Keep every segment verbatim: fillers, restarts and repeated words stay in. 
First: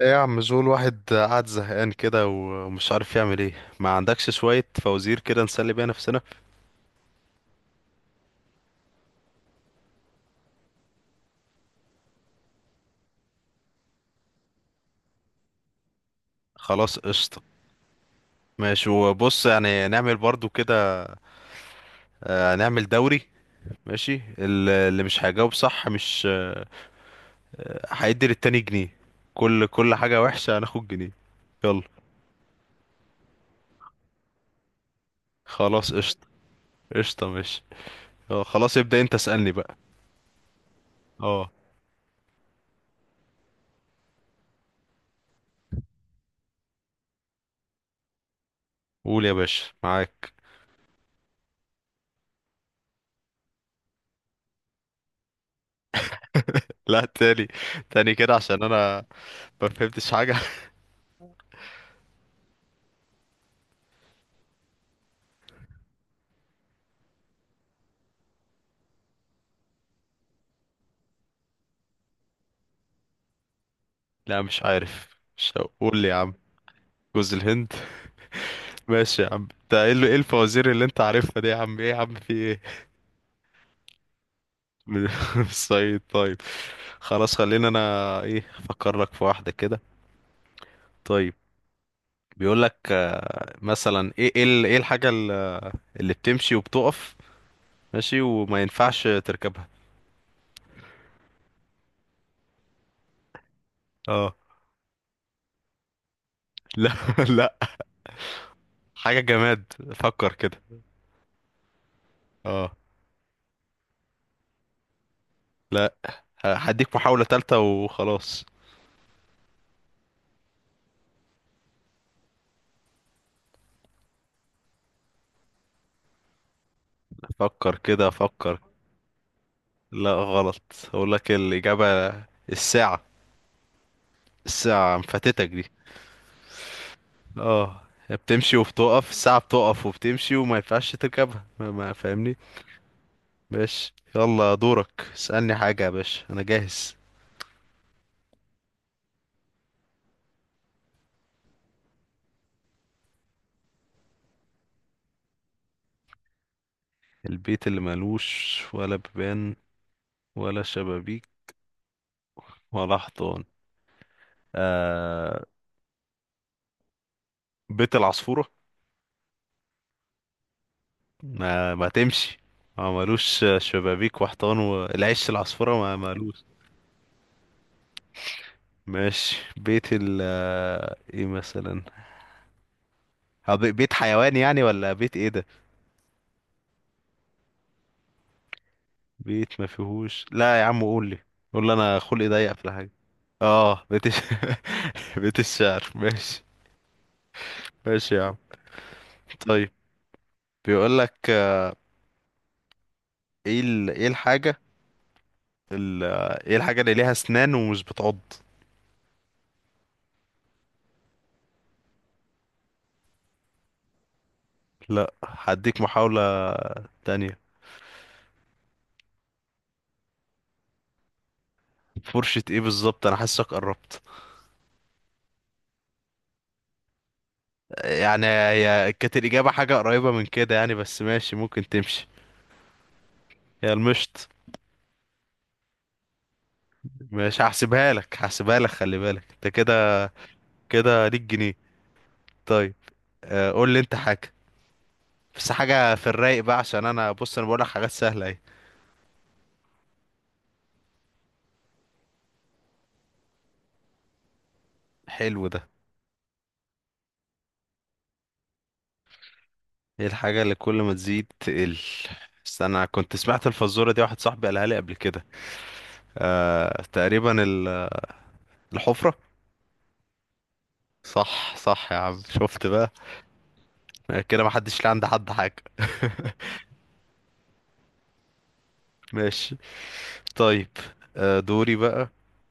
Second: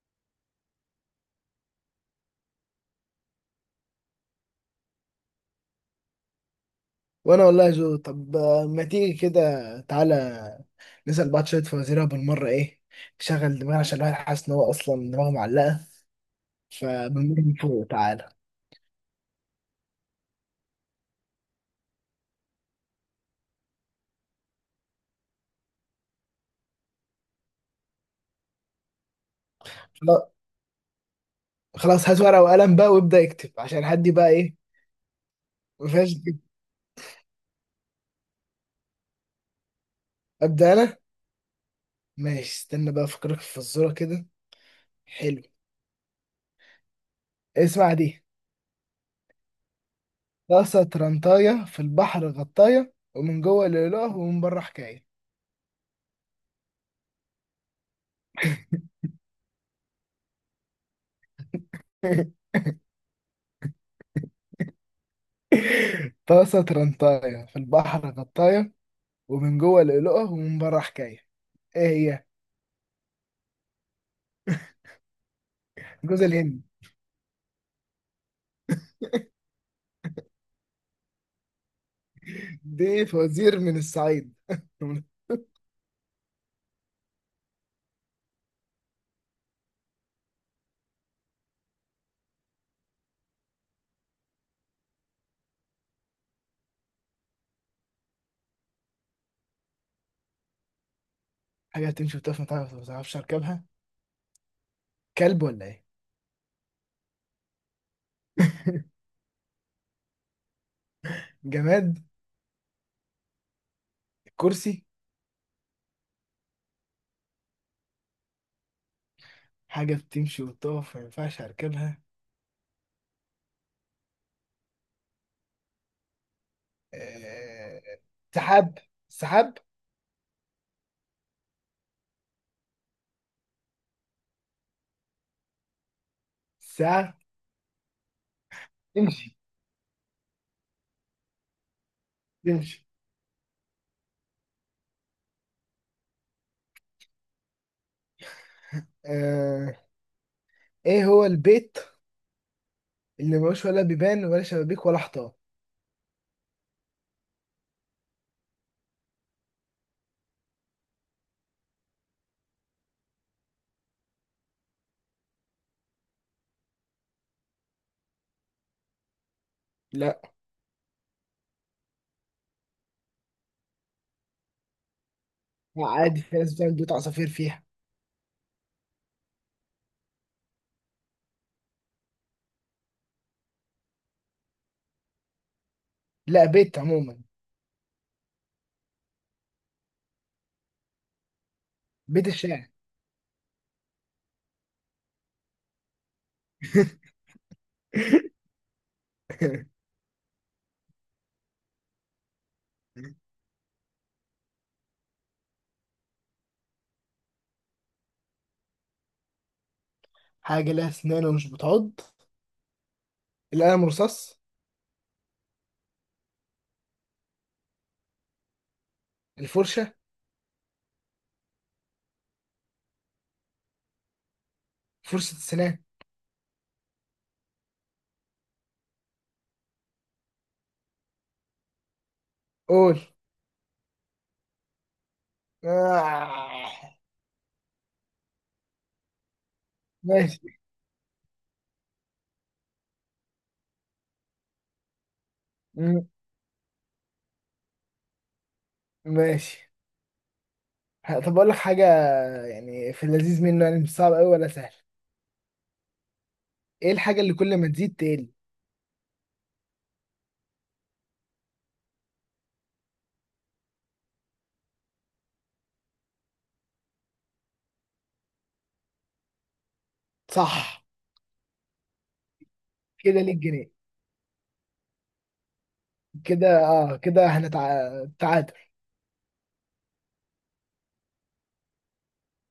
ايه يا عم، زول واحد قاعد زهقان كده ومش عارف يعمل ايه؟ ما عندكش شوية فوازير كده نسلي بيها نفسنا؟ وانا والله جو. طب آه، ما تيجي كده، تعالى نسأل بعض شوية فوازير بالمرة. ايه شغل دماغنا، عشان الواحد حاسس ان هو اصلا دماغه معلقة خلاص فبنمر قشطة. من فوق. تعالى ماشي، وبص يعني نعمل برضو كده. آه، نعمل دوري. ماشي، ال- اللي مش هيجاوب صح مش آه، هيدي للتاني جنيه. كل كل حاجة خلا- وحشة هناخد جنيه. يلا. خلاص، هات ورقة وقلم بقى وابدأ اكتب عشان حد بقى ايه ما خلاص فيهاش قشطة. كده. قشطة ماشي. اه خلاص، ابدأ انت اسألني بقى. ابدأ انا اه. ماشي، استنى بقى افكرك في فزورة كده. حلو. اسمع دي: قول يا باشا، معاك. طاسة ترنطاية في البحر غطاية، ومن جوه لؤلؤة ومن بره حكاية. لا، تاني. تاني كده عشان انا ما فهمتش حاجة. طاسة ترنطاية في البحر غطاية، ومن جوه لؤلؤة ومن بره حكاية. ايه هي؟ لا مش عارف، مش هقول يا جوز عم. الهند. جوز الهند. ماشي يا عم، انت ايه ال- إيه الفوازير اللي انت عارفها دي يا عم؟ ايه يا عم، في ايه؟ دي فوازير من الصعيد. من الصعيد؟ طيب، خلاص خلينا. انا ايه، افكر لك في واحدة كده. طيب، بيقول لك آه، مثلا ايه، ايه ال- ايه الحاجة ال- اللي بتمشي وبتقف ماشي وما ينفعش تركبها. حاجة بتمشي وتقف، ما تعرف- ما تعرفش اركبها. اه. كلب ولا ايه؟ لا، لا. حاجة جماد، فكر كده. جماد. اه. كرسي. لا، هديك محاولة تالتة وخلاص. حاجة بتمشي وتقف ما ينفعش اركبها. فكر آه، كده فكر. سحاب. سحاب. لا غلط. اقول لك الإجابة، الساعة. الساعة مفاتتك دي؟ ساعة. اه، هي بتمشي وبتقف، تمشي الساعة بتقف وبتمشي وما ينفعش تركبها، ما ما فاهمني؟ تمشي. باش، يلا دورك، اسألني حاجة يا باشا، أنا جاهز. آه، ايه هو البيت اللي ملوش ولا بيبان ولا شبابيك ولا حيطان؟ البيت اللي ملوش ولا بيبان ولا شبابيك ولا حيطان؟ آه، بيت العصفورة. لا. ما, ما تمشي، ما ملوش شبابيك وحيطان، والعش العصفورة لا، ما عادي، في ملوش. ناس بتعمل بيوت عصافير فيها. ماشي، بيت ال آه، ايه مثلا؟ آه، بي- بيت حيوان يعني؟ ولا بيت ايه ده؟ لا، بيت عموما. بيت ما فيهوش؟ لا يا عم قول لي، قول لي، انا بيت خلقي ضيق في الشارع. الحاجة. اه، بيت الش... بيت الشعر ماشي. ماشي يا عم، طيب. بيقول لك ايه ال... ايه الحاجة ال... ايه الحاجة اللي ليها اسنان ومش بتعض؟ حاجة لها أسنان ومش بتعض. القلم الرصاص. لا، هديك محاولة تانية. الفرشة. فرشة ايه بالظبط؟ انا حاسك قربت، فرشة السنان. يعني هي كانت الإجابة حاجة قريبة من كده يعني، بس ماشي ممكن تمشي. قول. هي المشط. آه. مش هحسبها لك، هحسبها لك، خلي بالك انت كده، ماشي. كده ليك جنيه. طيب، آه، قول لي انت حاجة، بس حاجة في م- الرايق بقى عشان انا بص، انا بقولك حاجات سهلة اهي. ماشي. ه- طب أقول لك حاجة، يعني في اللذيذ منه، يعني مش صعب أوي ولا سهل. حلو ده. إيه الحاجة اللي كل ما تزيد تقل؟ ايه الحاجة اللي كل ما تزيد تقل؟ بس انا كنت سمعت الفزورة دي، واحد صاحبي قالها لي قبل كده. آه، تقريبا، ال- الحفرة. صح، صح، صح يا عم، شفت بقى؟ كده ليك جنيه. كده محدش ليه عند حد حاجة. كده آه، كده هنتعادل. ماشي، طيب. آه، دوري بقى.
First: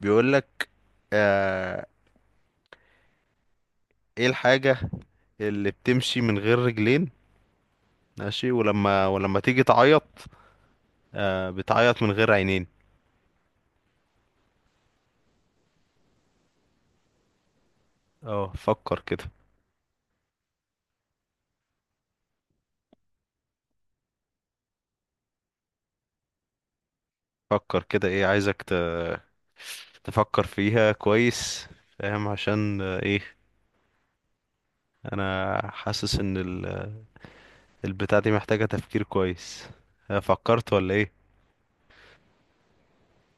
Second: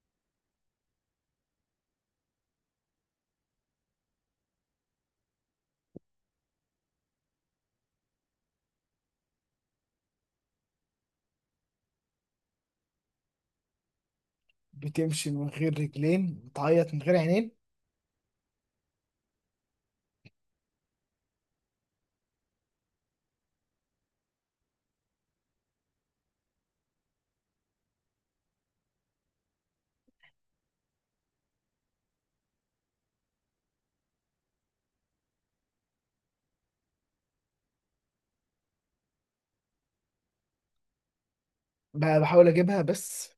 بيقولك آه، ايه الحاجة اللي بتمشي من غير رجلين ماشي، ولما ولما تيجي تعيط آه بتعيط من غير عينين؟ بتمشي من غير رجلين، بتعيط من غير عينين. اه، فكر كده، فكر كده، ايه، عايزك ت... تفكر فيها كويس. فاهم؟ عشان آه، ايه، انا حاسس ان ال... البتاع دي محتاجة تفكير كويس. آه، فكرت ولا ايه؟ ب- بحاول أجيبها، بس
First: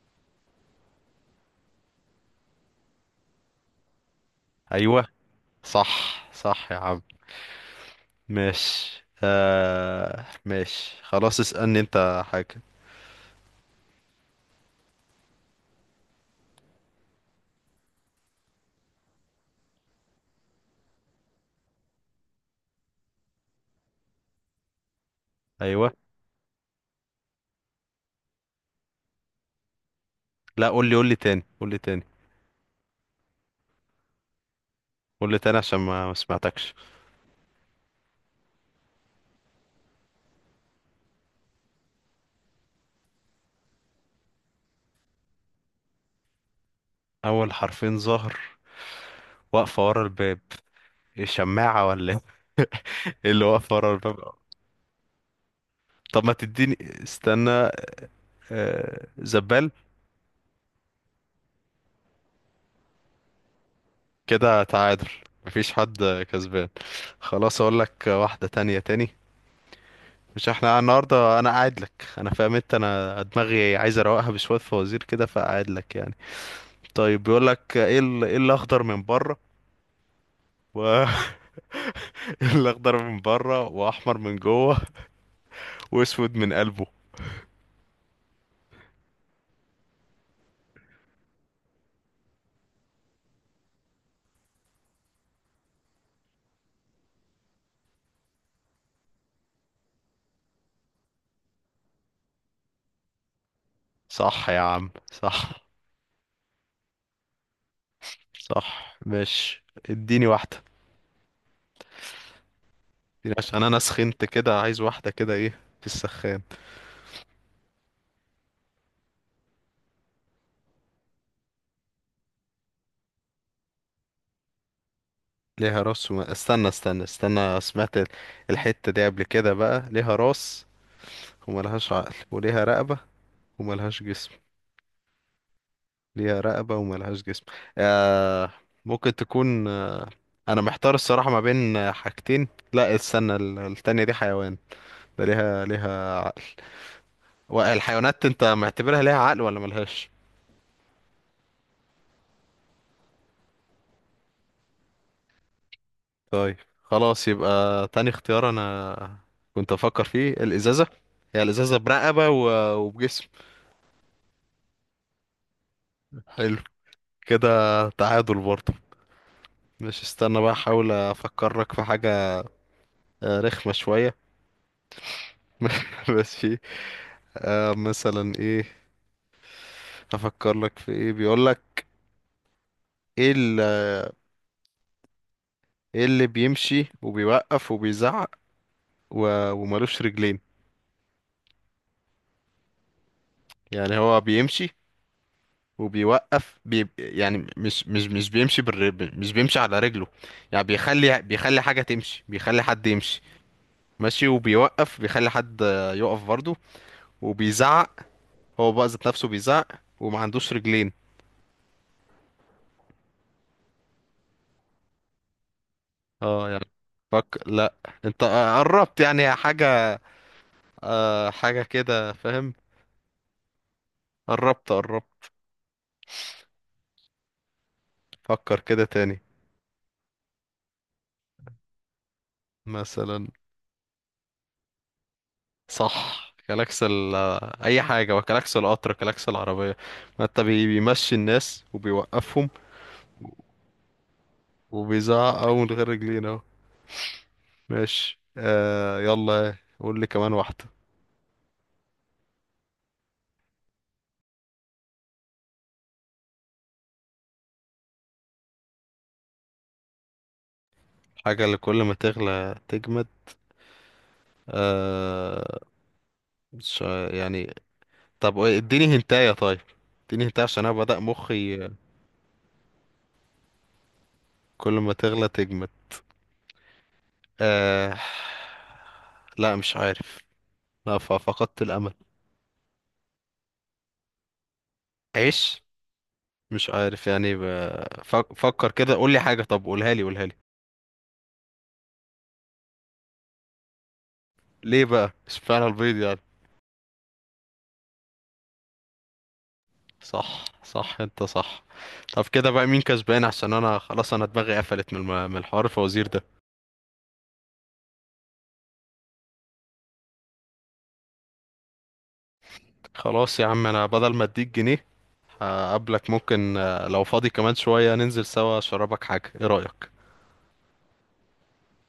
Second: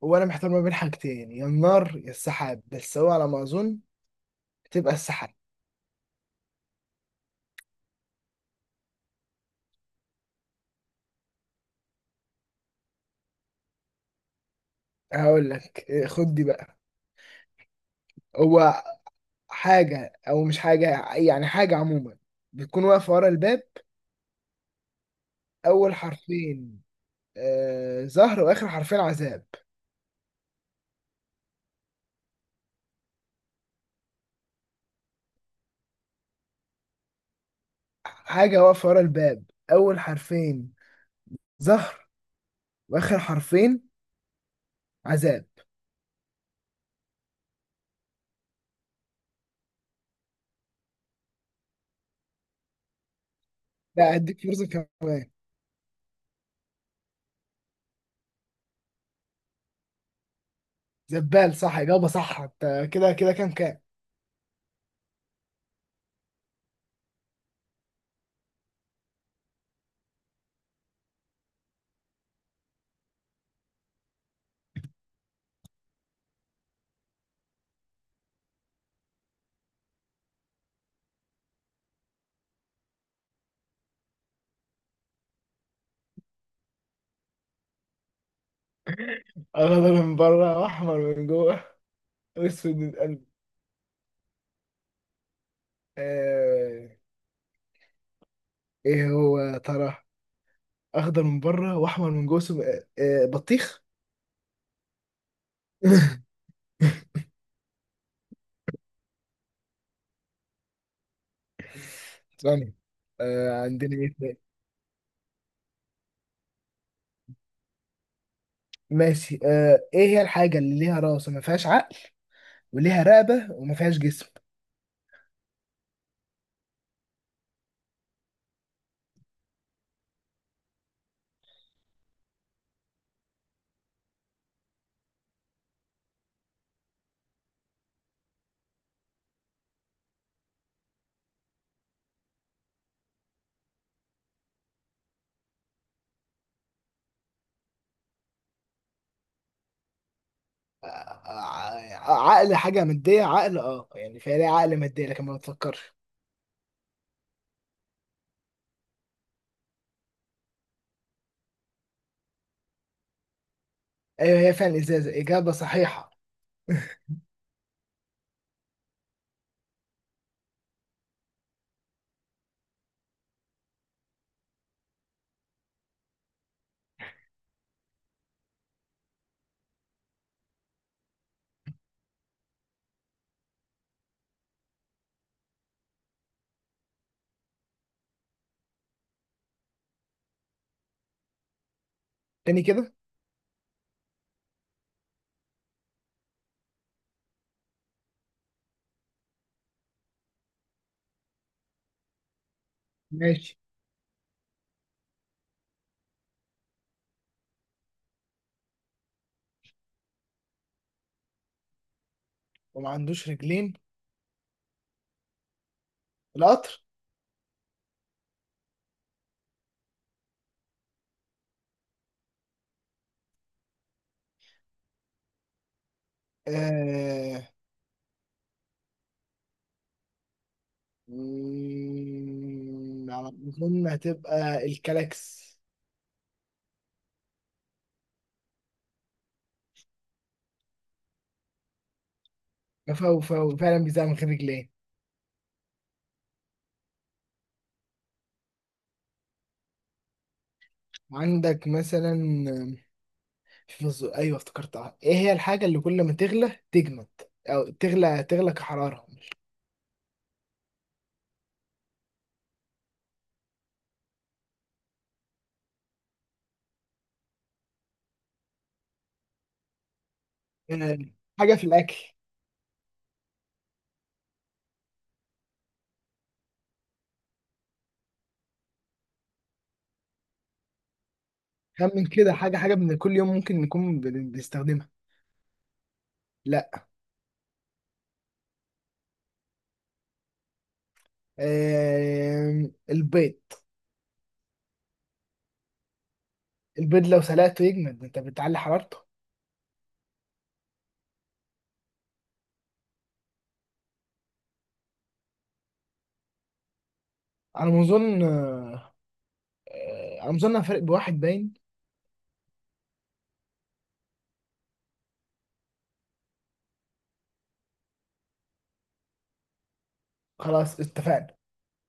وأنا محتار ما بين حاجتين، يا النار يا السحاب، بس هو على ما أظن تبقى ايوه، السحاب. صح، صح يا عم. ماشي آه ماشي، خلاص اسألني انت حاجة. هقول لك إيه، خد دي بقى. هو حاجة أو مش حاجة، يعني حاجة عموما، بتكون واقفة ورا الباب. ايوه. أول حرفين آه زهر، وآخر حرفين عذاب. لا، قول لي، قول لي تاني، قول لي تاني، قول لي تاني عشان ما ما سمعتكش. حاجة واقفة ورا الباب، أول حرفين زهر، وآخر حرفين عذاب. اول حرفين ظهر، واقفة ورا الباب؟ إيه، شماعة ولا ايه؟ إيه اللي واقفة ورا لا، الباب؟ أديك فرصة كمان. طب ما تديني. استنى. آه، زبال. زبال، صح، إجابة صح. أنت كده كده كام كام؟ كده تعادل، مفيش حد كسبان. خلاص اقول لك واحدة تانية تاني. مش احنا النهاردة، انا قاعد لك انا، فاهم انت؟ انا دماغي عايز اروقها بشوية فوازير كده، فقاعد لك يعني. طيب، بيقول لك ايه ال- ايه الاخضر من بره و إيه الاخضر من بره واحمر من جوه واسود من قلبه؟ أخضر من بره وأحمر من جوه وأسود من قلب. آه. إيه هو يا ترى؟ أخضر من بره وأحمر من جوه، سم... آه آه، بطيخ. صح يا عم، صح. صح، ماشي. اديني واحدة، ثانية. اديني عشان آه، انا عندنا ايه سخنت تاني؟ كده، عايز واحدة كده ايه، في السخان. ماشي. آه، ايه هي الحاجة اللي ليها راس وما فيهاش عقل، وليها رقبة وما فيهاش جسم؟ ليها راس وما... استنى، استنى، استنى، سمعت ال- الحتة دي قبل كده بقى. ليها راس وملهاش عقل، وليها رقبة وملهاش جسم. ليها رقبة وملهاش جسم. آه، ممكن تكون آه، أنا محتار الصراحة ما بين آه، حاجتين. لا استنى، ال- التانية دي حيوان، ده ليها ليها عقل. والحيوانات أنت معتبرها ليها عقل ولا ملهاش؟ آه آه، عقل حاجة مادية. عقل اه، يعني فيها، ليها عقل مادية لكن ما بتفكرش. طيب، خلاص يبقى تاني اختيار. أنا كنت أفكر فيه الإزازة، هي الإزازة برقبة و- وبجسم. ايوه، هي فعلا ازازة، اجابة صحيحة. حلو. كده تعادل برضه. مش استنى بقى، احاول افكرك في حاجة آه، رخمة شوية. ماشي آه، مثلا ايه افكر لك في ايه؟ بيقول لك ايه ال- ايه اللي بيمشي وبيوقف وبيزعق و- ومالوش رجلين؟ تاني كده. يعني هو بيمشي وبيوقف بي يعني مش مش مش بيمشي بالر... مش بيمشي على رجله، يعني بيخلي بيخلي حاجة تمشي، بيخلي حد يمشي ماشي. ماشي، وبيوقف بيخلي حد آه، يقف برضه. وبيزعق، هو بقى ذات نفسه بيزعق، وما عندوش رجلين. وما عندوش رجلين. اه يعني. القطر. فك لا، انت آه، قربت يعني، حاجة آه، حاجة كده، فاهم؟ قربت قربت، آه... فكر كده تاني. مم، على مثلا. ما أظن هتبقى الكلاكس. صح، كلاكس ال آه، اي حاجة، وكلاكس القطر، كلاكس العربية، ما انت بي- بيمشي الناس وبيوقفهم، فهو فهو فعلا بيزعل من غير رجلين. وبيزعق اهو من غير رجلين اهو. ماشي آه، يلا قول لي كمان واحدة. عندك مثلا، في الز- ايوه افتكرتها، ايه هي الحاجه اللي كل ما تغلى تجمد؟ او تغلى تغلى كحراره. حاجة اللي كل ما تغلى تجمد؟ آه، مش يعني، طب اديني هنتايه طيب، اديني هنتايه عشان انا آه، بدأ حاجه مخي. في الاكل. كل ما تغلى تجمد، آه، لا مش عارف. لا، ف- فقدت الامل. خمن كده، حاجه حاجه من كل يوم ممكن نكون بن- بنستخدمها. عيش. لا. مش عارف يعني ب... فك- فكر كده، قول لي حاجه، طب قولها لي، قولها لي. آه، البيض. ليه بقى، اشمعنى البيض يعني؟ البيض لو سلقته يجمد، انت بتعلي حرارته. صح، صح انت صح. طب كده بقى مين كسبان؟ عشان انا خلاص، انا دماغي قفلت من الم... من الحوار الفوازير ده. على ما اظن آه، آه، على ما اظن أنا فارق بواحد باين. خلاص يا عم، انا بدل ما اديك جنيه، هقابلك ممكن آه، لو فاضي كمان شويه، ننزل سوا اشربك حاجه، ايه رأيك؟ خلاص، اتفقنا.